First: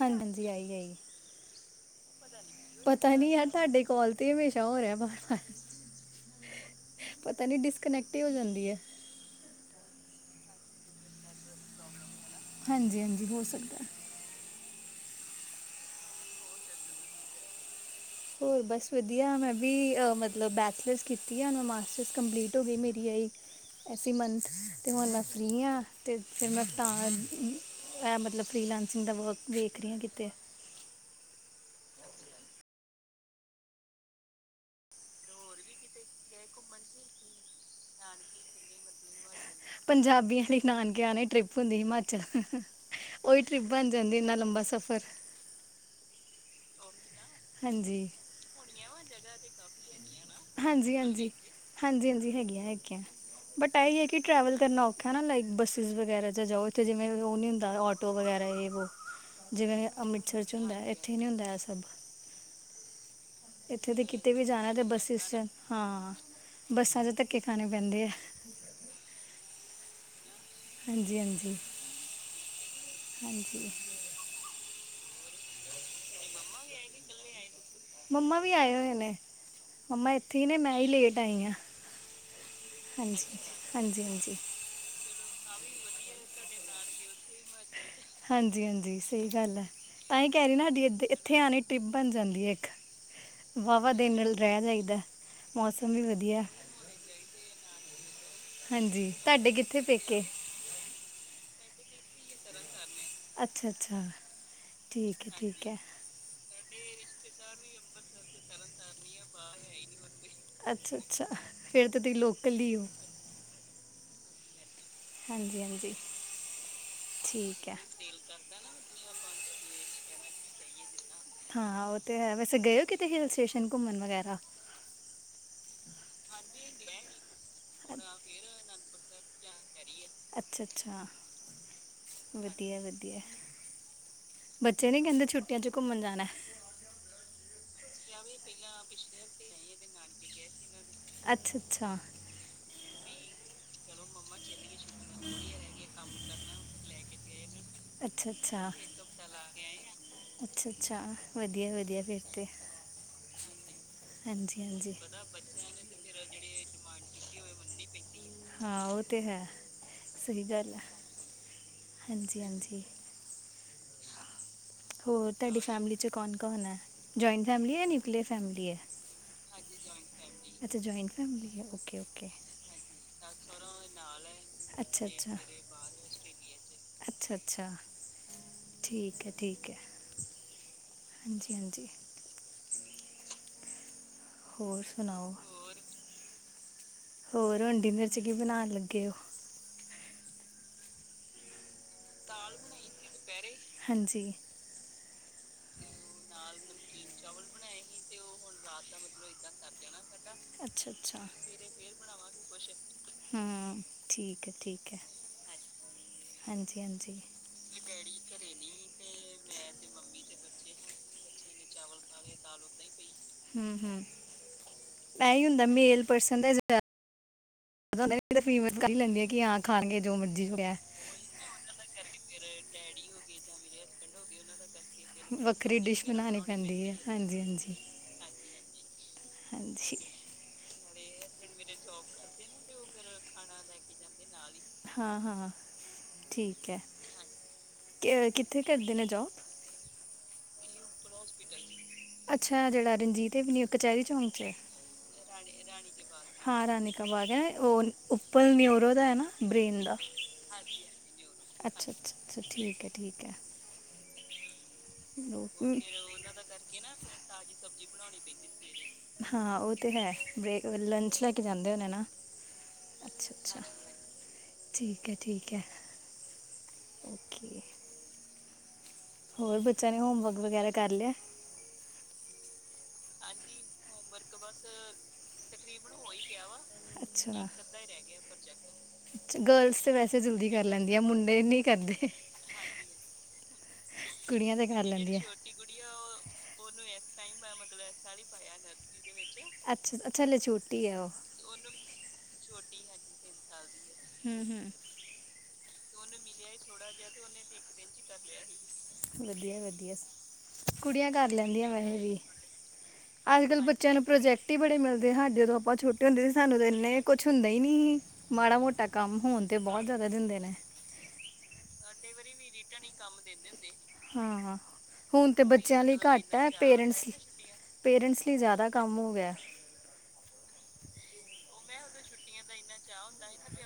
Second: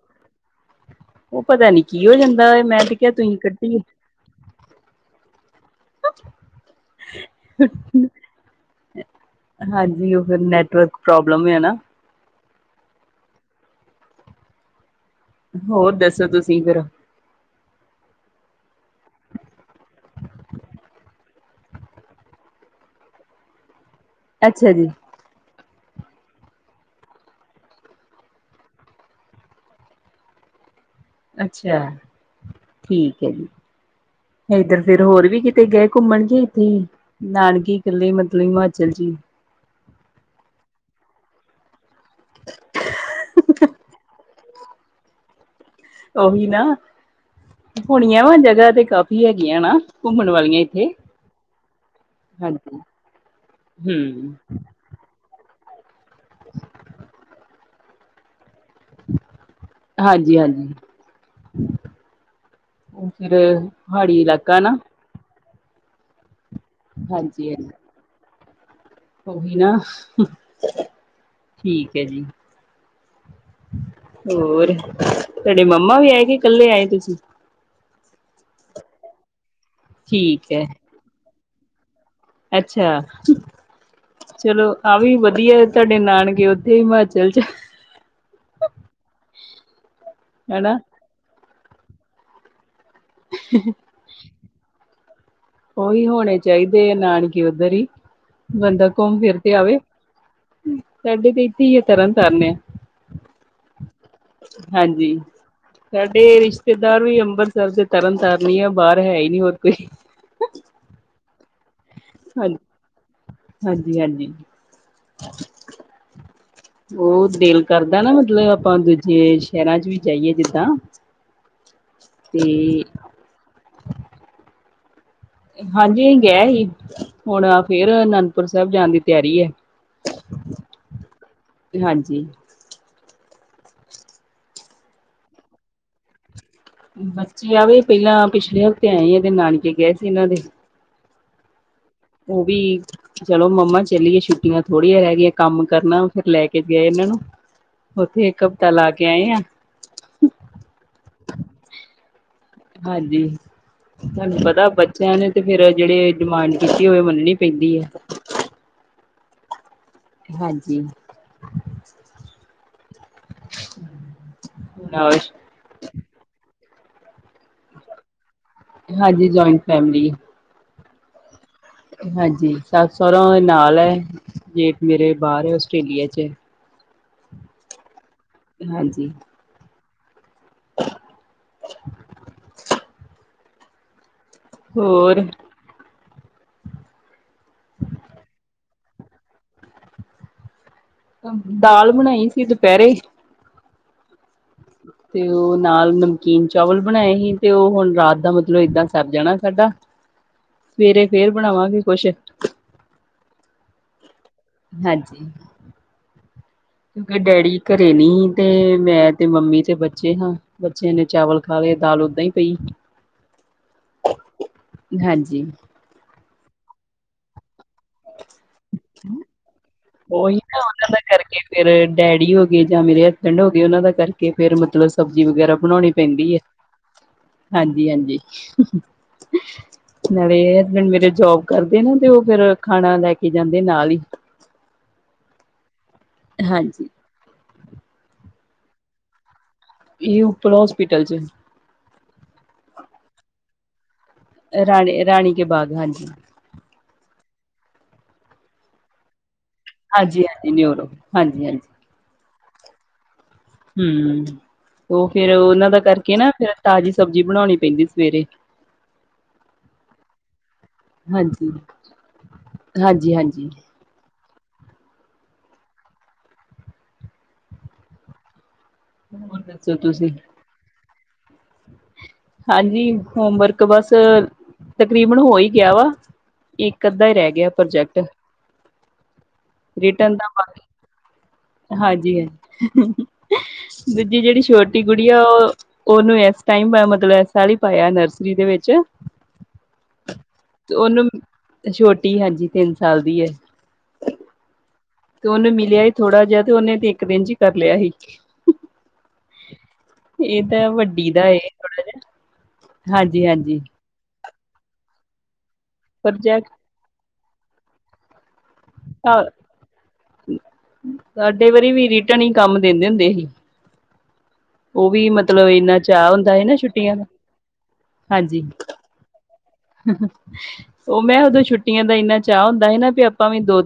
ਹਾਂਜੀ- ਹਾਂਜੀ ਆਈ -ਆਈ। ਉਹ ਪਤਾ ਨੀ ਕੀ ਹੋ ਜਾਂਦਾ ਏ ਮੈਂ ਤੇ ਕਿਹਾ ਪਤਾ ਨੀ ਤੁਸੀਂ ਯ ਕੱਟੀ ਤੁਹਾਡੇ ਕੋਲ ਤੇ ਹਮੇਸ਼ਾ ਹੋ ਰਿਹਾ ਬਾਰ -ਬਾਰ। ਪਤਾ ਨੀ ਡਿਸਕਨੈਕਟ ਹੀ ਹੋ ਜਾਂਦੀ ਹੈ। ਹਾਂਜੀ ਉਹ ਫਿਰ ਨੈਟਵਰਕ ਪ੍ਰੋਬਲਮ ਨਾ। ਹਾਂਜੀ -ਹਾਂਜੀ ਹੋ ਸਕਦਾ। ਹੋਰ ਦੱਸੋ ਤੁਸੀਂ ਫਿਰ। ਹੋਰ ਬਸ ਵਧੀਆ ਮੈਂ ਵੀ ਅ ਮਤਲਬ ਬੈਚਲਰਸ ਕੀਤੀ ਆੁ ਮ ਮਾਸਟਰਸ ਕੰਪਲੀਟ ਹੋ ਗ ਮੇਰੀ ਆਈ। ਐਸੀ ਮੰਥ ਅੱਛਾ ਜੀ ਤੇ ਹੁਣ ਮੈਂ ਫਰੀ ਆ। ਅਤੇ ਫਿਰ ਮੈਂ ਤਾਂ ਇਹ ਮਤਲਬ ਫ੍ਰੀਲੈਂਸਿੰਗ ਦਾ ਵਰਕ ਵੇਖ ਰਹੀ ਹਾਂ ਕਿਤੇ। ਅੱਛਾ ਠੀਕ ਹੈ ਜੀ। ਏਧਰ ਫੇਰ ਹੋਰ ਵੀ ਕਿਤੇ ਗਏ ਘੁੰਮਣਗੇ ਇੱਥੇ ਹੀ। ਨਾਨਕੇ ਇਕੱਲੇ ਮਤਲਬ ਹਿਮਾਚਲ ਜੀ। ਪੰਜਾਬੀਆਂ ਨਾਨਕਿਆਣੇ ਟ੍ਰਿਪ ਹੁੰਦੀ ਹਿਮਾਚਲ ਉਹੀ ਟ੍ਰਿਪ ਬਣ ਜਾਂਦੀ ਇੰਨਾ ਲੰਬਾ ਸਫ਼ਰ ਉਹੀ ਨਾ ਹਾਂਜੀ ਹੋਣੀਆਂ ਵਾ ਜਗ੍ਹਾ ਤੇ ਕਾਫੀ ਹੈਗੀਆਂ ਨਾ ਘੁੰਮਣ ਵਾਲੀਆਂ। ਇੱਥੇ ਹਾਂਜੀ, ਹਾਂਜੀ। ਹਾਂਜੀ, ਹਾਂਜੀ ਹੈਗੀਆਂ ਹੈਗੀਆਂ ਬਟ ਇਹਹੀ ਹੈ ਕਿ ਹਮ ਟ੍ਰੈਵਲ ਕਰਨਾ ਹੈਾ ਲਾਈਕ ਬੱਸਿਸ ਵਗੈਰਾ ਜਾਂ ਜਾਓ ਇੱਥੇ ਜਿਵੇਂ ਉਹ ਨੀ ਹੁੰਦਾ ਆਟੋ ਵਗੈਰਾ ਜਿਵੇਂ ਹਾਂਜੀ ਅੰਮ੍ਰਿਤਸਰ ਚ ਹਾਂਜੀ ਹੁੰਦਾ ਇੱਥੇ ਹੀ ਨੀ ਹੁੰਦਾ ਇਹ ਸਭ। ਫਰੇ ਇੱਥੇ ਤੇ ਕਿਤੇ ਵੀ ਜਾਣਾ ਤੇ ਬੱਸਿਸ ਹਾਂ ਬੱਸਾਂ ਚ ਧੱਕੇ ਹਾਂਜੀ ਖਾਣੇ ਹਾਂਜੀ ਪੈਂਦੇ ਆ। ਉਹੀ ਨਾ ਹਾਂਜੀ ਹਾਂਜੀ ਠੀਕ ਹੈ ਜੀ। ਹਾਂਜੀ ਹੋਰ ਤੁਹਾਡੇ ਮੰਮਾ ਵੀ ਆਏ ਕਿ ਕੱਲੇ ਆਏ ਤੁਸੀਂ। ਮੰਮਾ ਵੀ ਆਏ ਹੋਏ ਨੇ ਮੰਮਾ ਇੱਥੇ ਹੀ ਠੀਕ ਨੇ ਹੈ ਮੈਂ ਹੀ ਲੇਟ ਆਈ ਹਾਂ। ਅੱਛਾ ਹਾਂਜੀ ਹਾਂਜੀ ਹਾਂਜੀ ਚਲੋ। ਹਾਂ ਵੀ ਵਧੀਆ ਤੁਹਾਡੇ ਨਾਨਕੇ ਉੱਥੇ ਹਿਮਾਚਲ ਚ ਹਾਂਜੀ -ਹਾਂਜੀ ਸਹੀ ਗੱਲ ਹੈ ਤਾਂ ਹੀ ਕਹਿ ਰਹੀ ਨਾ ਹਨਾ ਸਾਡੀ ਇਏ ਇੱਥੇ ਆਣੀ। ਟਿੱਬਣ ਜਾਂਦੀ ਹੈ ਇੱਕ ਵਾਹਵਾ ਦਿਲ ਨਾਲ ਰਹਿ ਜਾਈਦਾ। ਮੌਸਮ ਵੀ ਉਹੀ ਹੋਣੇ ਵਧੀਆ ਚਾਹੀਦੇ ਆ ਨਾਨਕੇ ਉੱਧਰ ਹੀ ਬੰਦਾ ਹਾਂਜੀ ਘੁੰਮ ਫਿਰ ਤੁਹਾਡੇ ਤੇ ਆਵੇ। ਕਿੱਥੇ ਪੇਕੇ ਸਾਡੇ ਤੇ ਇੱਥੇ ਹੀ ਆ ਤਰਨ ਤਾਰਨ ਆ। ਅੱਛਾ ਅੱਛਾ ਹਾਂਜੀ। ਠੀਕ ਹੈ ਠੀਕ ਹੈ ਰਿਸ਼ਤੇਦਾਰ ਵੀ ਅੰਮਬਰ ਸਰ ਦੇ ਤਰਨ ਤਾਰਨ ਈ ਆ ਬਾਹਰ ਹੈ ਹੀ ਨੀ ਹੋਰ ਕੋਈ। ਅੱਛਾ -ਅੱਛਾ ਫਿਰ ਤਾਂ ਤੁਸੀਂ ਹਾਂਜੀ ਲੋਕਲ ਹੀ ਹੋ। ਹਾਂਜੀ- ਹਾਂਜੀ। ਹਾਂਜੀ ਹਾਂਜੀ ਉਹ ਦਿਲ ਠੀਕ ਹੈ ਕਰਦਾ ਨਾ ਮਤਲਬ ਆਪਾਂ ਦੂਜੇ ਸ਼ਹਿਰਾਂ ਚ ਵੀ ਜਾਈਏ ਜਿੱਦਾ ਹਾਂ ਉਹ ਤੇ ਹੈ ਵੈਸੇ ਗਏ ਹੋ ਕਿਤੇ ਹਿਲ ਸਟੇਸ਼ਨ ਘੁੰਮਣ ਵਗੈਰਾ। ਹਾਂਜੀ ਗਿਆ ਸੀ ਹੁਣ ਫੇਰ ਅਨੰਦਪੁਰ ਸਾਹਿਬ ਜਾਣ ਦੀ ਤਿਆਰੀ ਹੈ। ਅੱਛਾ- ਅੱਛਾ। ਹਾਂਜੀ ਵਧੀਆ- ਵਧੀਆ ਬੱਚੇ ਨੀ ਕਹਿੰਦੇ ਛੁੱਟੀਆਂ ਚ ਘੁੰਮਣ ਜਾਣਾ। ਬੱਚੇ ਆਵੇ ਪਹਿਲਾਂ ਪਿਛਲੇ ਹਫ਼ਤੇ ਆਏ ਆ ਤੇ ਨਾਨਕੇ ਗਏ ਸੀ ਇਹਨਾਂ ਦੇ। ਅੱਛਾ -ਅੱਛਾ। ਉਹ ਵੀ ਚਲੋ ਮੰਮਾ ਚੱਲਿਏ ਛੁੱਟੀਆਂ ਥੋੜ੍ਹੀਆਂ ਰਹਿ ਗਈਆਂ ਕੰਮ ਕਰਨਾ ਫਿਰ ਲੈ ਕੇ ਗਏ ਨੇ ਨਾ ਅੱਛਾ -ਅੱਛਾ, ਅੱਛਾ- ਅੱਛਾ, ਵਧੀਆ -ਵਧੀਆ ਫਿਰ ਤੇ। ਹਾਂਜੀ ਤੁਹਾਨੂੰ ਹਾਂਜੀ ਪਤਾ ਹਾਂਜੀ ਬੱਚਿਆਂ ਨੇ ਤੇ ਫੇਿਰ ਜਿਹੜੇ ਡਿਮਾਂਡ ਕੀਤੀ ਹੋਏ ਉਹ ਮੰਨਣੀ ਪੇਂਦੀ ਏ। ਹਾਂ ਉਹ ਤੇ ਹੈ ਸਹੀ ਗੱਲ ਹੈ ਹਾਂਜੀ ਹਾਂਜੀ-ਹਾਂਜੀ। [unintelligible] ਹੋਰ ਤੁਹਾਡੀ ਫੈਮਿਲੀ ਚ ਕੌਣ -ਕੌਣ ਐ? ਜੋਇੰਟ ਫੈਮਲੀ ਐ ਯਾ ਨਿਊਕਲੀਅਰ ਫੈਮਿਲੀ ਐ? ਹਾਂਜੀ ਜੋਇੰਟ ਫੈਮਿਲੀ ਏ। ਅੱਛਾ ਜੋਇੰਟ ਫੈਮਿਲੀ ਐ। ਹਾਂਜੀ ਸੱਸ ਸੋਹਰਾ ਨਾਲ ਐ ਜੇਠ ਅੱਛਾ ਮੇਰੇ ਬਾਹਰ ਹੈ ਆਸਟ੍ਰੇਲੀਆ ਚ ਅੱਛਾ-ਅੱਛਾ ਹਾਂਜੀ ਠੀਕ ਹੈ-ਠੀਕ ਹੈ। ਹਾਂਜੀ-ਹਾਂਜੀ। ਹੋਰ ਸੁਣਾਓ। ਹੋਰ ਹੁਣ ਡਿਨਰ ਚ ਕੀ ਬਣਾਣ ਲੱਗੇ ਔ? ਦਾਲ ਬਣਾਈ ਸੀ ਦੁਪਹਿਰੇ। ਪੈਰੇ ਹਾਂਜੀ। ਤੇ ਉਹ ਨਾਲ ਨਮਕੀਨ ਚਾਵਲ ਬਣਾਏ ਸੀ ਤੇ ਉਹ ਹੁਣ ਰਾਤ ਦਾ ਮਤਲਬ ਏਦਾਂ ਸੱਰ ਜਾਣਾ ਸਾਡਾ। [unintelligible] ਸਵੇਰੇ ਅੱਛਾ ਫੇਰ ਬਣਾਵਾਂਗੇ ਕੁੱਛ। ਹਾਂ ਠੀਕ ਐ। ਹਾਂਜੀ ਹਾਂਜੀ ਕਿਉਂਕਿ ਹਾਂਜੀ ਡੈਡੀ ਘੱਰੇ ਨੀ ਤੇ ਮੈਂ ਤੇ ਮੰਮੀ ਤੇ ਬੱਚੇ ਹਾਂ। ਬੱਚਿਆਂ ਨੇ ਚਾਵਲ ਖਾ ਲਏ ਦਾਲ ਓਦਾਂ ਹੀ ਪਈ। ਹੂੰ-ਹੂੰ ਇਹ ਹੀ ਹਾਂਜੀ। ਹੁੰਦਾ ਮੇਲ ਪਰਸਨ ਦਾ ਜਿਆਦਾ। ਫੀਮੇਲ ਕਰ ਹੀ ਲੈਂਦੀ ਆ ਕਿ ਹਾਂ ਖਾਣਗੇ ਜੋ ਉਹੀ ਮਰਜੀ ਹੋ ਨਾ ਉਹਨਾਂ ਦਾ ਕਰਕੇ ਫਿਰ ਡੈਡੀ ਹੋ ਗਏ ਜਾਂ ਮੇਰੇ ਹਸਬੈਂਡ ਹੋ ਗਏ ਉਹਨਾਂ ਦਾ ਕਰਕੇ ਫਿਰ ਮਤਲਬ ਸਬਜ਼ੀ ਵਗੈਰਾ ਵੱਖਰੀ ਬਣਾਉਣੀ ਡਿਸ਼ ਪੈਂਦੀ ਹੈ ਪੈਂਦੀ ਹੈ ਹਾਂਜੀ ਹਾਂਜੀ ਹਾਂਜੀ-ਹਾਂਜੀ। ਹਾਂਜੀ। ਹਸਬੈਂਡ ਮੇਰੇ ਜੋਬ ਕਰਦੇ ਨੇ ਤੇ ਉਹ ਫੇਰ ਖਾਣਾ ਲੈ ਕੇ ਜਾਂਦੇ ਨਾਲ ਈ। ਹਾਂ-ਹਾਂ ਠੀਕ ਹਾਂਜੀ। ਐ‌ ਕਿੱਥੇ ਕਰਦੇ ਨੇ ਜੋਬ? ਇਹੋ ਓਪਲ ਹੋਸਪਿਟਲ ਚ ਅੱਛਾ ਜਿਹੜਾ ਰਣਜੀਤ ਵੀ ਕਚਹਿਰੀ ਚੌਂਕ ਚ ਹੈ। ਰਾਣੇ ਰਾਣੀ ਕੇ ਬਾਗ ਹਾਂਜੀ। ਹਾਂ ਰਾਣੀ ਕਾ ਬਾਾਗ ਹੈ ਉਹ ਉੱਪਲ ਨੀ ਉਰੋ ਦਾ ਨਾ ਬ੍ਰੇਨ ਹਾਂਜੀ-ਹਾਂਜੀ ਨਿਊਰੋ ਹਾਂਜੀ-ਹਾਂਜੀ। ਅੱਛਾ-ਅੱਛਾ-ਅੱਛਾ, ਠੀਕ ਹੈ-ਠੀਕ ਹੈ। ਹੂੰ ਉਹ ਫੇਿਰ ਉਹਨਾਂ ਦਾ ਰੋ- ਕਰਕੇ ਨਾ ਫਿਰ ਤਾਜ਼ੀ ਸਬਜ਼ੀ ਬਣਾਉਣੀ ਪੈਂਦੀ ਸਵੇਰੇ। ਹਾਂ ਉਹ ਤੇ ਹੈ ਬ ਲੰਚ ਲੈ ਕੇ ਜਾਂਦੇ ਹੋਣੇ ਨਾ। ਅੱਛਾ ਹਾਂਜੀ-ਹਾਂਜੀ। ਅੱਛਾ ਠੀਕ ਹੈ-ਠੀਕ ਹੈ ਓਕੇ। ਹੋਰ ਦੱਸੋ ਬੱਚਿਆਂ ਨੇ ਤੁਸੀਂ ਹੋਮਵਰਕ ਵਗੈਰਾ ਕਰ ਲਿਆ। ਹਾਂਜੀ ਹੋਮਵਰਕ ਬਸ ਤਕਰੀਬਨ ਹੋ ਹੀ ਗਿਆ ਵਾ। ਇੱਕ ਅੱਧਾ ਹੀ ਅੱਛਾ ਰਹਿ ਗਿਆ ਅੱਧਾ ਹੀ ਰਹਿ ਪ੍ਰੋਜੈਕਟ ਗਿਆ ਰਿਟਰਨ ਦਾ ਲੈਂਦੀਆ ਮੁੰਡੇ ਨੀ ਹਾਂਜੀ-ਹਾਂਜੀ ਦੂਜੀ ਜਿਹੜੀ ਕੁੜੀਆਂ ਤੇ ਕਰ ਛੋਟੀ ਜਿਹੜੀ ਕੁੜੀ ਲੈਂਦੀਆਂ ਆ ਉਹ ਓਨੂੰ ਇਸ ਟੈਮ ਮਤਲਬ ਇਹ ਸਾਲ ਹੀ ਪਾਇਆ ਨਰਸਰੀ ਦੇ ਵਿੱਚ। ਅੱਛਾ-ਅੱਛਾ ਹਲੇ ਤੇ ਛੋਟੀ ਆ ਉਹਨੂੰ ਉਹ ਛੋਟੀ ਹਾਂਜੀ ਤਿੰਨ ਸਾਲ ਦੀ ਐ ਹੂੰ-ਹੂੰ ਤੇ ਓਨੂੰ ਮਿਲਿਆ ਹੀ ਥੋੜਾ ਜਿਆ ਤੇ ਉਨੇ ਤੇ ਇੱਕ ਦਿਨ ਚ ਈ ਕਰ ਲਿਆ ਸੀ। ਵਧੀਆ-ਵਧੀਆ ਇਹ ਤਾਂ ਕੁੜੀਆਂ ਕਰ ਲੈਂਦੀਆਂ ਵੈਸੇ ਵੀ। ਹਾਂਜੀ-ਹਾਂਜੀ। ਸਾਨੂੰ ਪ੍ਰਜੈਕਟ ਈ ਬੜੇ ਮਿਲਦੇ ਆ, ਸਾਡੇ ਜਦੋਂ ਆਪਾਂ ਛੋਟੇ ਹੁੰਦੇ ਸੀ। ਪ੍ਰੋਜੈਕਟ ਸਾਨੂੰ ਤਾਂ ਇੰਨੇ ਕੁਛ ਹੁੰਦਾ ਈ ਨੀ ਸੀ। ਮਾੜਾ ਮੋਟਾ ਕੰਮ ਹੋਣ ਤੇ ਬਹੁਤ ਜ਼ਿਆਦਾ ਦਿੰਦੇ ਨੇ। ਸਾਡੇ ਵਾਰੀ ਵੀ ਰੀਟਨ ਈ ਕੰਮ ਦਿੰਦੇ ਹੁੰਦੇ ਸੀ। ਹਾਂ-ਹਾਂ ਉਹ ਵੀ ਹੁਣ ਤੇ ਮਤਲਬ ਇੰਨਾ ਬੱਚਿਆਂ ਲਈ ਚਾਅ ਘੱਟ ਹੁੰਦਾ ਹੈ। ਨਾ ਛੁੱਟੀਆਂ ਪੇਰੈਂਟਸ ਦਾ ਪੇਰੈਂਟਸ ਲਈ ਜ਼ਿਆਦਾ ਕੰਮ ਹੋ ਗਿਆ। ਓ ਮੈਂ ਉਦੋਂ ਛੁੱਟੀਆਂ ਦਾ ਇੰਨਾ ਚਾਅ ਹੁੰਦਾ ਸੀ, ਨਾ ਵੀ ਆਪਾਂ ਵੀ ਦੋ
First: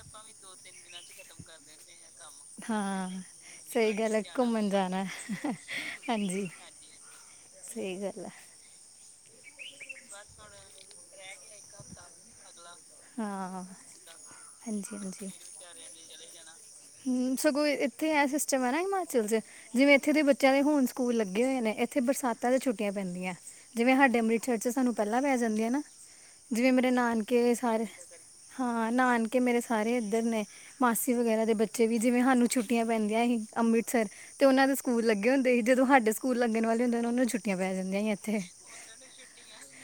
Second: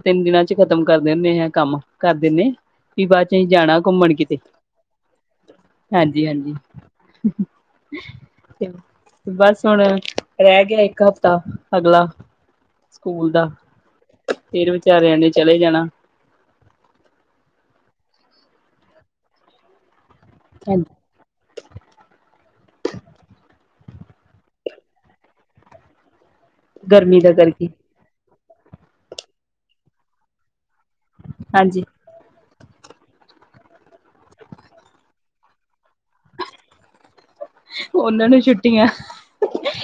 ਖ਼ਤਮ ਕਰ ਦਿੰਦੇ ਆ, ਕੰਮ ਕਰ ਦਿੰਨੇ ਹਾਂ ਸਹੀ ਗੱਲ ਐ, ਘੁੰਮਣ ਜਾਣਾ ਹਾਂਜੀ ਸਹੀ ਗੱਲ ਐ। ਬਸ ਹੁਣ ਰੈ ਗਿਆ ਇੱਕ ਹਫ਼ਤਾ ਅਗਲਾ ਸਕੂਲ ਦਾ ਹਾ-ਹਾਂ, ਫੇਰ ਵਿਚਾਰਿਆਂ ਹਾਂਜੀ-ਹਾਂਜੀ। ਨੇ ਚਲੇ ਜਾਣਾ ਹੂੰ ਸਗੋਂ ਇੱਥੇਐ ਸਿਸਟਮ ਐਨਾ ਹਿਮਾਚਲ ਚ ਜਿਵੇਂ ਇੱਥੇ ਦੇ ਬੱਚਿਆਂ ਦੇ ਹੁਣ ਹਾਂਜੀ ਸਕੂਲ ਲੱਗੇ ਹੋਏ ਨੇ। ਇੱਥੇ ਬਰਸਾਤਾ ਚ ਛੁੱਟੀਆਂ ਪੈਂਦੀਆਂ, ਜਿਵੇਂ ਸਾਡੇ ਅੰਮ੍ਰਿਤਸਰ ਚ ਸਾਨੂੰ ਪਹਿਲਾਂ ਪੈ ਜਾਂਦੀਆਂ ਨਾ ਜਿਵੇਂ ਮੇਰੇ ਗਰਮੀ ਦਾ ਨਾਨਕੇ ਕਰਕੇ ਸਾਰੇ ਹਾਂ ਨਾਨਕੇ ਮੇਰੇ ਸਾਰੇ ਐਧਰ ਨੇ ਮਾਸੀ ਵਗੈਰਾ ਦੇ ਹਾਂਜੀ ਬੱਚੇ ਵੀ ਜਿਵੇਂ ਸਾਨੂੰ ਛੁੱਟੀਆਂ ਪੈਂਦੀਆਂ ਈ ਅੰਮ੍ਰਿਤਸਰ ਤੇ ਉਹਨਾਂ ਦੇ ਸਕੂਲ ਲੱਗੇ ਹੁੰਦੇ ਸੀ ਜਦੋਂ ਸਾਡੇ ਸਕੂਲ ਲੱਗਣ ਵਾਲੇ ਹੁੰਦੇ ਨੇ ਉਹਨਾ ਨੂੰ ਛੁੱਟੀ ਪੈ ਜਾਂਦੀਆਂ ਉਹਨਾਂ ਇੱਥੇ ਨੂੰ ਛੁੱਟੀਆਂ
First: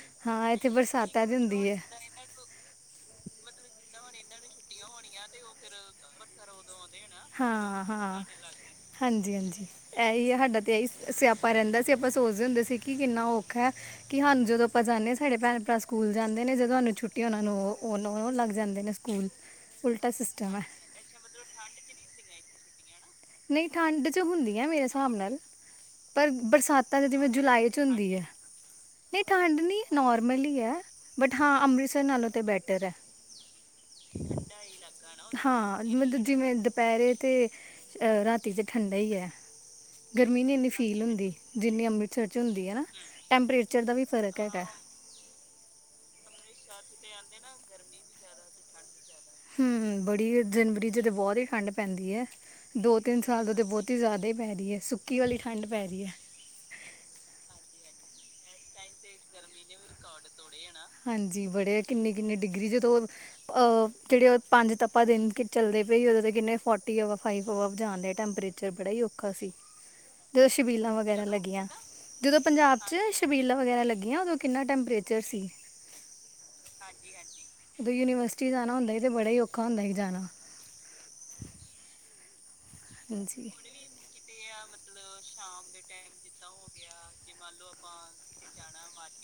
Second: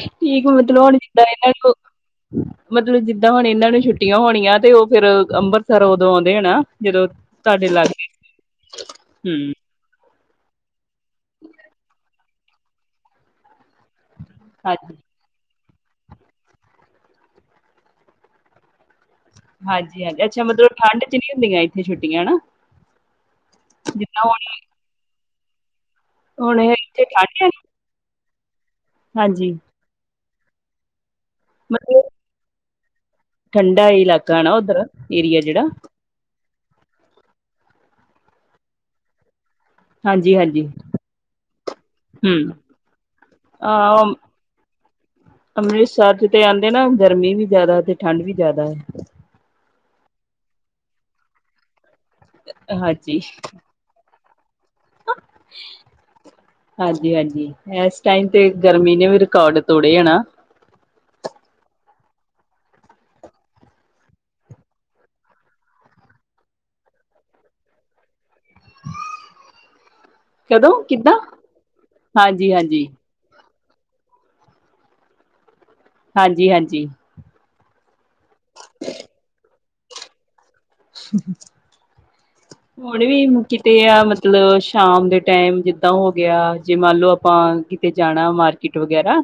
ਠੀਕ ਹਾਂ ਇੱਥੇ ਮਤਲਬ ਹੁਣ ਜਿੱਦਾਂ ਬਰਸਾਤਾਂ ਚ ਇਹਨਾਂ ਹੁੰਦੀ ਨੂੰ ਐ [unintelligible] ਮਤਲਬ ਜਿੱਦਾਂ ਹੁਣ ਏਨਾਂ ਨੂੰ ਛੁੱਟੀਆਂ ਹੋਣੀਆਂ ਤੇ ਓ ਫੇਰ ਅੰਮ੍ਰਿਤਸਰ ਉਦੋਂ ਆਉਂਦੇ ਨਾ ਜਦੋਂ ਤੁਹਾਡੇ ਲਾਗੇ ਹਾਂ-ਹਾਂ, ਹੂੰ ਹਾਂਜੀ-ਹਾਂਜੀ। ਐਈ ਐ ਸਾਡਾ ਤਾਂ ਇਹੀ ਸਿਆਪਾ ਰਹਿੰਦਾ ਸੀ ਆਪਾਂ ਸੋਚਦੇ ਹੁੰਦੇ ਸੀ ਕਿ ਕਿੰਨਾ ਔਖਾ ਐ ਕਿ ਸਾਨੂੰ ਜਦੋਂ ਆਪਾਂ ਹਾਂਜੀ ਜਾਂਦੇ ਆ, ਸਾਡੇ ਭੈਣ ਭਰਾ ਸਕੂਲ ਜਾਂਦੇ ਨੇ ਜਦੋਂ ਸਾਨੂੰ ਛੁੱਟੀ ਉਹਨਾਂ ਨੂੰ ਲੱਘ ਜਾਂਦੇ ਨੇ ਸਕੂਲ ਉਲਟਾ ਸਿਸਟਮ ਐ। ਠੰਢ ਚ ਨੀ ਹੁੰਦੀਆਂ ਇੱਥੇ ਛੁੱਟੀਆਂ ਹਨਾ? ਨਹੀਂ ਠੰਡ ਚ ਜਿੱਦਾਂ ਹੁੰਦੀਆਂ, ਮੇਰੇ ਹਿਸਾਬ ਨਾਲ ਪਰ ਹੁਣ ਹੁਣ ਬਰਸਾਤਾਂ ਇੱਥੇ ਜਿਵੇਂ ਠੰਡ ਹੈ ਜੁਲਾਈ ਚ ਹੁੰਦੀ ਐ ਨਹੀਂ ਹਾਂਜੀ ਠੰਡ ਨਹੀ ਨੋਰਮਲੀ ਈ ਆ ਬਟ ਹਾਂ ਅੰਮ੍ਰਿਤਸਰ ਮਤਲਬ ਨਾਲੋਂ ਤੇ ਬੈਟਰ ਹੈ। ਠੰਡਾ ਇਲਾਕਾ ਨਾ ਓਦਰ ਏਰੀਆ ਜਿਹੜਾ ਹਾਂ ਮਤਲਬ ਜਿਵੇਂ ਦੁਪਹਿਰੇ ਤੇ ਅ ਰਾਤੀ ਤੇ ਠੰਡਾ ਈ ਐ। ਹਾਂਜੀ ਗਰਮੀ ਨੀ ਹਾਂਜੀ ਇੰਨੀ ਫੀਲ ਹੁੰਦੀ। ਜਿੰਨੀ ਅੰਮ੍ਰਿਤਸਰ ਚ ਹੂੰ ਹੁੰਦੀ ਆ ਨਾਂ ਟੈਂਪਰੇਚਰ ਦਾ ਵੀ ਅ ਫ਼ਰਕ ਹੈਗਾ। ਅੰਮ੍ਰਿਤਸਰ ਚ ਤੇ ਆਂਦੇ ਨਾ ਗਰਮੀ ਵੀ ਜ਼ਿਆਦਾ ਤੇ ਠੰਢ ਵੀ ਜ਼ਿਆਦਾ ਏ। ਹੂੰ ਬੜੀ ਜਨਵਰੀ ਚ ਬਹੁਤ ਈ ਠੰਢ ਪੈਂਦੀ ਐ ਦੋ ਹਾਂਜੀ ਤਿੰਨ ਸਾਲ ਦਾ ਤੇ ਬਹੁਤ ਅਤੇ ਜ਼ਿਆਦਾ ਹੀ ਪੈ ਰਹੀ ਐ, ਸੁੱਕੀ ਵਾਲੀ ਠੰਡ ਪੈ ਰਹੀ ਐ। ਹਾਂਜੀ-ਹਾਂਜੀ ਇਸ ਟਾਈਮ ਤੇ ਗਰਮੀ ਨੇ ਵੀ ਰਿਕਾਰਡ ਤੋੜੇ ਆ ਨਾ। ਹਾਂਜੀ ਬੜੇ ਆ ਕਿੰਨੇ-ਕਿੰਨੇ ਡਿਗਰੀ ਜਦੋਂ ਅ ਜਿਹੜੇ ਓ ਪੰਜ ਤਪਾ ਦਿਨ ਕਿ ਚੱਲਦੇ ਪਏ ਉਦੋਤਾਂ ਕਿੰਨੇ ਫੋਰਟੀ ਅਵਾਰ ਫਾਈਵ ਹਵਾਰ ਜਾਂਣਦੇ ਆ ਟੈਂਪਰੇਚਰ ਬੜਾ ਈ ਔਖਾ ਸੀ। ਜਦੋਂ ਕਦੋਂ ਛਬੀਲਾਂ ਕਿੱਦਾਂ ਵਗੈਰਾ ਲੱਗੀਆਂ ਜਦੋਂ ਪੰਜਾਬ ਹਾਂਜੀ-ਹਾਂਜੀ, ਚ ਛਬੀਲਾਂ ਵਗੈਰਾ ਲੱਗੀਆਂ ਉਦੋਂ ਕਿੰਨਾ ਟੈਂਪਰੇਚਰ ਸੀ। ਹਾਂਜੀ-ਹਾਂਜੀ ਜਦੋਂ ਯੂਨੀਵਰਸਿਟੀ ਜਾਣਾ ਹੁੰਦਾ ਸੀ ਤੇ ਬੜਾ ਈ ਔਖਾ ਹੁੰਦਾ ਸੀ ਜਾਣਾ। [unintelligible] ਹੁਣ ਵੀ ਹਾਂਜੀ। ਕਿਤੇ ਆ ਮਤਲਬ ਸ਼ਾਮ ਦੇ ਟਾਈਮ ਜਿੱਦਾਂ ਓ ਗਿਆ ਜੇ ਮੰਨ ਲਓ ਆਪਾਂ ਕਿਤੇ ਜਾਣਾ ਮਾਰਕੀਟ ਵਗੈਰਾ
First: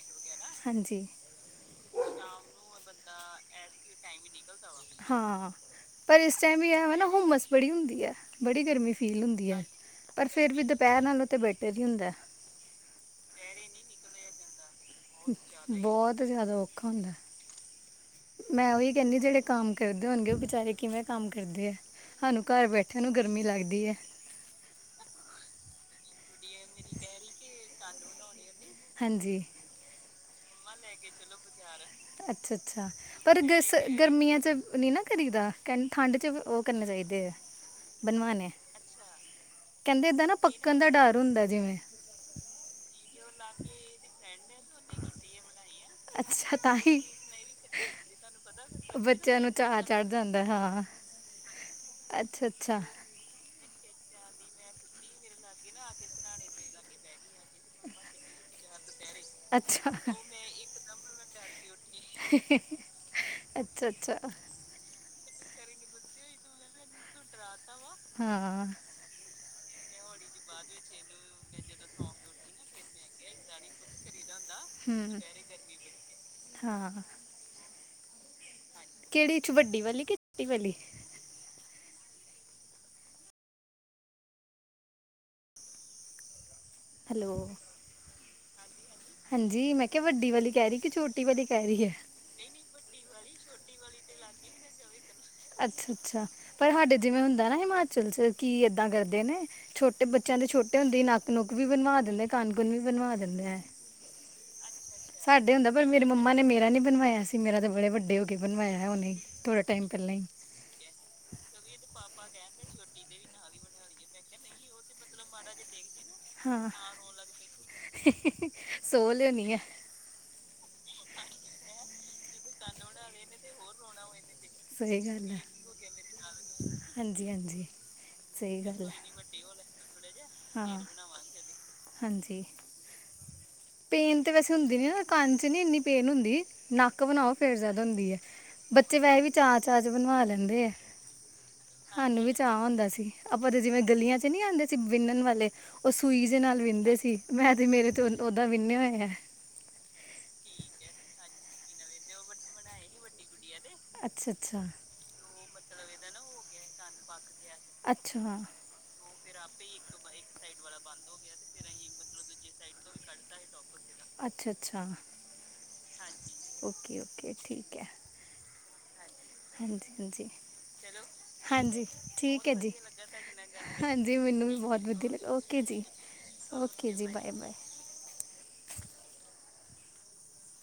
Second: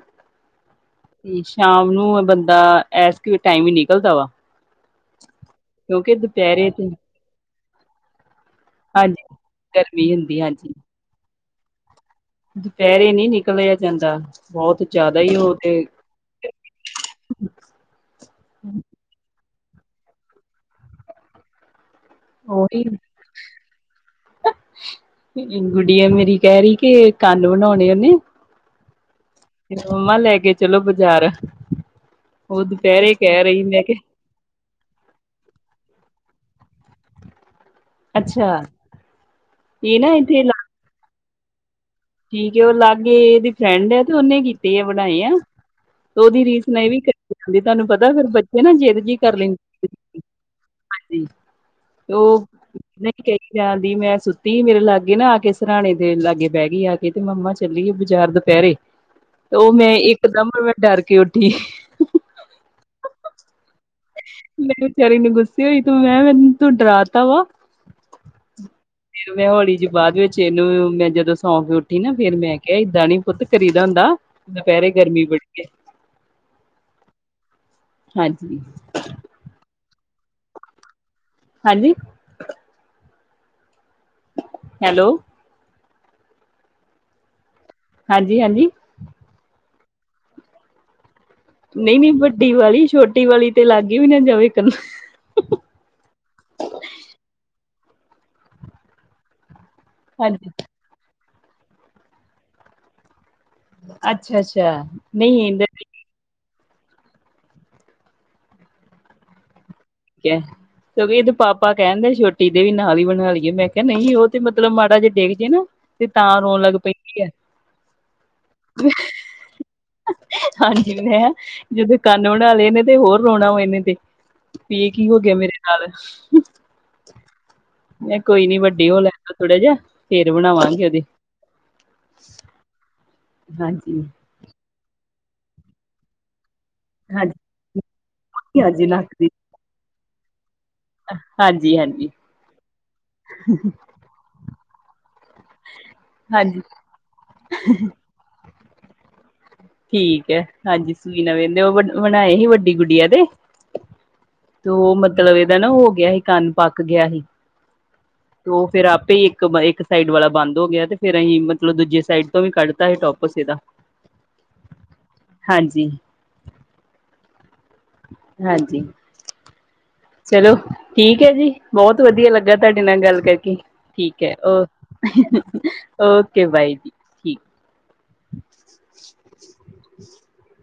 ਹਾਂਜੀ। ਤੇ ਸ਼ਾਮ ਨੂੰ ਬੰਦਾ ਐਸ ਕ ਟਾਈਮ ਹੀ ਨਿਕਲਦਾ ਵਾ ਹਾਂ ਕਿਉਂਕਿ ਪਰ ਇਸ ਸੈਮ ਵੀ ਦੁਪਹਿਰੇ ਇਹ ਤੇ ਹੋਏਨਾ ਹੁੰਮਸ ਬੜੀ ਹੁੰਦੀ ਹੈ ਬੜੀ ਗਰਮੀ ਫੀਲ ਹਾਂਜੀ ਹੁੰਦੀ ਹੈ ਗਰਮੀ ਪਰ ਹੁੰਦੀ ਫਿਰ ਵੀ ਹਾਂਜੀ। ਦਪੈ ਸ਼ਹਿਰ ਨਾਲੋਂ ਤੇ ਬੈੇਟਰ ਹੀ ਹੁੰਦਾ। ਦੁਪਹਿਰੇ ਨਹੀਂ ਨਿਕਲਿਆ ਜਾਂਦਾ ਬਹੁਤ ਜ਼ਿਆਦਾ ਹੀ ਔ ਤੇ ਬਹੁਤ ਜ਼ਿਆਦਾ ਔਖਾ ਹੁੰਦਾ ਹੈ। ਮੈਂ ਉਹੀ ਕਹਿੰਦੀ ਜਿਹੜੇ ਕੰਮ ਕਰਦੇ ਹੋਣਗੇ ਉਹ ਬੇਚਾਰੇ ਕਿਵੇਂ ਕੰਮ ਕਰਦੇ ਆ ਸਾਨੂੰ ਘਰ ਉਹੀ ਬੈਠੇ ਨੂੰ ਗਰਮੀ ਲਾਗਦੀ ਹੈ। ਗੁੜੀਆਂ ਮੇਰੀ ਕਹਿ ਰਹੀ ਕਿ ਕੰਨ ਬਣਾਉਣੇ ਉਹਨੇ ਹਾਂਜੀ। ਫ ਮੰਮਾ ਲੈ ਕੇ ਚਲੋ ਬਾਜ਼ਾਰ। ਅੱਛਾ ਉਹ ਅੱਛਾ ਦੁਪਹਿਰੇ ਪਰ ਕਹਿ ਰਹੀ ਗਸ ਮੈਂ ਕਿਹਾ ਗਰਮੀਆਂ 'ਚ ਨਹੀਂ ਨਾ ਕਰੀਦਾ ਕਹਿੰ ਠੰਡ ਚ ਉਹ ਕਰਨੇ ਚਾਹੀਦੇ ਆ। ਬਣਵਾਣੇ ਆ ਅੱਛਾ ਇਹ ਕਹਿੰਦੇ ਏਦਾਂ ਨਾ ਇੱਥੇ ਪੱਕਣ ਦਾ ਡਰ ਹੁੰਦਾ ਜਿਵੇਂ ਠੀਕ ਉਹ ਲਾਗੇ ਇਹਦੀ ਫਰੈਂਡ ਹੈ ਤੇ ਉਹਨੇ ਕੀਤੇ ਆ ਵਣਾਏ ਆ। ਉਹਦੀ ਅੱਛਾ ਰੀਸ ਤਾਂ ਨਾਲ ਇਹ ਵੀ ਹੀ ਕਰ ਜਾਂਦੀ ਤੁਹਾਨੂੰ ਪਤਾ ਫੇਰ ਬੱਚੇ ਨਾ ਜਿੱਦ ਜਿਹੀ ਕਰ ਬੱਚਿਆਂ ਨੂੰ ਚਾਅ ਲੈਂਦੇ। ਚੜ ਜਾਂਦਾ ਹਾਂ ਜ ਅੱਛਾ ਅੱਛਾ। ਨਹੀਂ ਕਹੀ ਜਾਣਦੀ ਮੈਂ ਸੁੱਤੀ ਮੇਰੇ ਲਾਗੇ ਨਾ ਆ ਕੇ ਸਰਰਾਣੇ ਦੇ ਲਾਗੇ ਬਹਿ ਗਈ ਆ। ਇਹ ਤੇ ਮੰਮਾ ਚੱਲੀਏ ਬਾਜ਼ਾਰ ਦੁਪਹਿਰੇ ਤੇ ਉਹ ਅੱਛਾ ਮੈਂ ਇਕ ਦਮ ਮੈਂ ਡਰ ਕੇ ਉੱਠੀ ਹੀ ਹੀ ਹੀ ਅੱਛਾ ਅੱਛਾ। ਮੈ ਬੇਚਾਰੀ ਨੂ ਗੁੱਸੇ ਹੋਈ ਤੂੰ ਮੈਂ ਕਿਹਾ ਮੈਨੂੰ ਤੂੰ ਡਰਾ ਤਾ ਵਾ। ਹਾਂ ਫੇਿਰ ਮੈਂ ਹੌਲੀ ਜੀ ਬਾਅਦ ਵਿੱਚ ਇਹਨੂੰ ਮੈਂ ਜਦੋਂ ਸੌਂ ਕੇ ਉੱਠੀ ਨਾ ਫੇਿਰ ਮੈਂ ਏਦਾਂ ਨੀ ਪੁੱਤ ਕਰੀ ਦਾ ਹੁੰਦਾ ਦੁਪਹਿਰੇ ਹੂੰ ਗਰਮੀ ਬੜੀ ਹੈ। ਹਾਂ ਹਾਂਜੀ। ਕਿਹੜੀ ਚ ਵੱਡੀ ਵਾਲੀ ਕਿ ਛੋਟੀ ਵਾਲੀ ਹਾਂਜੀ। Hello hello. ਹਾਂਜੀ ਹਾਂਜੀ। ਹਾਂਜੀ ਮੈਂ ਕਿਹਾ ਵੱਡੀ ਵਾਲੀ ਕਹਿ ਰਹੀ ਕਿ ਛੋਟੀ ਵਾਲੀ ਕਹਿ ਰਹੀ ਹੈ ਨਹੀਂ ਨਹੀਂ ਵੱਡੀ ਵਾਲੀ ਛੋਟੀ ਵਾਲੀ ਤੇ ਲਾਗੇ ਵੀ ਨਾ ਜਾਵੇ ਇਕਨ। ਅੱਛਾ ਅੱਛਾ ਪਰ ਸਾਡੇ ਜਿਵੇਂ ਹੁੰਦਾ ਨਾ ਹਿਮਾਚਲ ਚ ਕੀ ਏਦਾਂ ਕਰਦੇ ਨੇ। ਛੋਟੇ ਬੱਚਿਆਂ ਦੇ ਹਾਂਜੀ ਛੋਟੇ ਹੁੰਦੇ ਹੀ ਨੱਕ ਨੁੱਕ ਵੀ ਵਣਵਾ ਦਿੰਦੇ ਕੰਨ ਕੁਨ ਵੀ ਬਣਵਾ ਦਿੰਦੇ ਹੈ। ਅੱਛਾ ਅੱਛਾ। ਨਹੀਂ ਸਾਡੇ ਇਹਦਾ ਹੁੰਦਾ ਪਰ ਠੀਕ ਮੇਰੇ ਰੇ ਮੰਮਾ ਨੇ ਮੇਰਾ ਨ ਬਵਾਇਆ ਸੀ ਮੇਰਾ ਬੇ ਵੱਡੇ ਹੋ ਕੇ ਬਣਵਾਇਆ ਉਹਨੇ ਥੋੜਾ ਟਾਈਮ ਪਹਿਲਾਂ। ਹੀ। ਅਛ ਸਗੋ ਇਹਦੇ ਪਾਪਾ ਕਹਿਣ ਦਏ ਛੋਟੀ ਦੇ ਵੀ ਨਾਲ ਹੀ ਵਨਾ ਲਈਏ ਮੈਂ ਕਿਹਾ ਨਹੀਂ ਉਹ ਤੇ ਮਤਲਬ ਮਾੜਾ ਜੇ ਡਿੱਗ ਜੇ ਨਾ ਤੇ ਤਾਂ ਰੋਣ ਹਾਂ ਲੱਗ ਪੈਂਦੀ ਹੈ। ਸੋ ਲਿਆਉਣੀ ਆ ਹਾਂਜੀ ਮੈਂ ਜਦੋਂ ਕੰਨ ਬਣਾ ਲਏ ਨੇ ਤੇ ਹੋਰ ਰੋਣਾ ਵਾਂ ਇਹਨੇ ਤੇ ਵੀ ਕੀ ਹੋ ਗਿਆ ਮੇਰੇ ਨਾਲ। ਹਾਂਜੀ ਹਾਂਜੀ। ਮੈਂ ਕੋਈ ਨੀ ਵੱਡੀ ਹੋ ਲੈਣ ਦੋ ਥੋੜਾ ਜਿਹਾ ਫੇਰ ਹਾਂ। ਬਣਾਵਾਂਗੇ ਉਹਦੇ। ਹਾਂਜੀ। ਹਾਂਜੀ ਪੇਨ ਤੇ ਵੈਸੇ ਹੁੰਦੀ ਨ ਕੰਨ ਚ ਨੀ ਇੰਨੀ ਪੇਨ ਹੁੰਦੀ। ਨੱਕ ਵਣਾਓ ਹਾਂਜੀ ਫੇਰ ਜ਼ਿਆਦਾ ਹੁੰਦੀ ਹੈ ਹਾਂਜੀ ਬੱਚੇ ਨੱਕ ਵੈਸ ਦੀ ਵੀ ਚਾਅ -ਚਾਅ 'ਚ ਬਣਵਾ ਲੈਂਦੇ ਹੈ। ਹਾਂਜੀ- ਹਾਂਜੀ ਹਾਨੂੰ ਵੀ ਚਾਅ ਹੁੰਦਾ ਸੀ ਆਪਾਂ ਤੇ ਜਿਵੇਂ ਗਲੀਆਂ 'ਚ ਨੀ ਆਂਦੇ ਸੀ ਵਿੰਨਨ ਵਾਲੇ ਉਹ ਸੂਈ ਦੇ ਹਾਂਜੀ ਨਾਲ ਵਿੰਨਦੇ ਸੀ ਮੈਂ ਤੇ ਮੇਰੇ ਤੇ ਓਦਾਂ ਵਿੰਨੇ ਹੋਏ ਆ। ਠੀਕ ਹੈ ਹਾਂਜੀ ਸੂਈ ਨਾ ਵਿੰਨਦੇ ਆ ਉਹ ਵਨਾਏ ਸੀ ਵੱਡੀ ਗੁੱਡੀਆਂ ਦੇ ਅੱਛਾ ਅੱਛਾ ਤੇ ਉਹ ਮਤਲਬ ਇਹਦਾ ਨਾ ਹੋ ਗਿਆ ਸੀ ਕੰਨ ਪੱਕ ਗਿਆ ਹੀ। ਅੱਛਾ ਉਹ ਫਿਰ ਆਪੇ ਹੀ ਇੱਕ- ਇੱਕ ਸਾਈਡ ਵਾਲਾ ਬੰਦ ਹੋ ਗਿਆ ਤੇ ਫੇਰ ਅਹੀਂ ਦੂਜੇ ਸਾਈਡ ਤ ਵੀ ਕੱਢਤਾ ਸੀ ਟੋਪਸ ਇਹਦਾ ਅੱਛਾ- ਅੱਛਾ ਹਾਂਜੀ ਓਕੇ -ਓਕੇ ਠੀਕ ਹੈ। ਹਾਂਜੀ ਹਾਂਜੀ ਹਾਂਜੀ ਚਲੋ ਠੀਕ ਹੈ ਜੀ ਹਾਂਜੀ ਬਹੁਤ ਵਧੀਆ ਠੀਕ ਹੈ ਲੱਗਾ ਜੀ ਤੁਹਾਡੇ ਨਾਲ ਗੱਲ ਕਰਕੇ ਹਾਂਜੀ ਠੀਕ ਹੈ ਮੈਨੂੰ ਵੀ ਬਹੁਤ ਵਧੀਆ ਲੱਗਾ ਓਕੇ ਜੀ ਓਕੇ ਬਾਈ ਜੀ ਠੀਕ। [inaudible]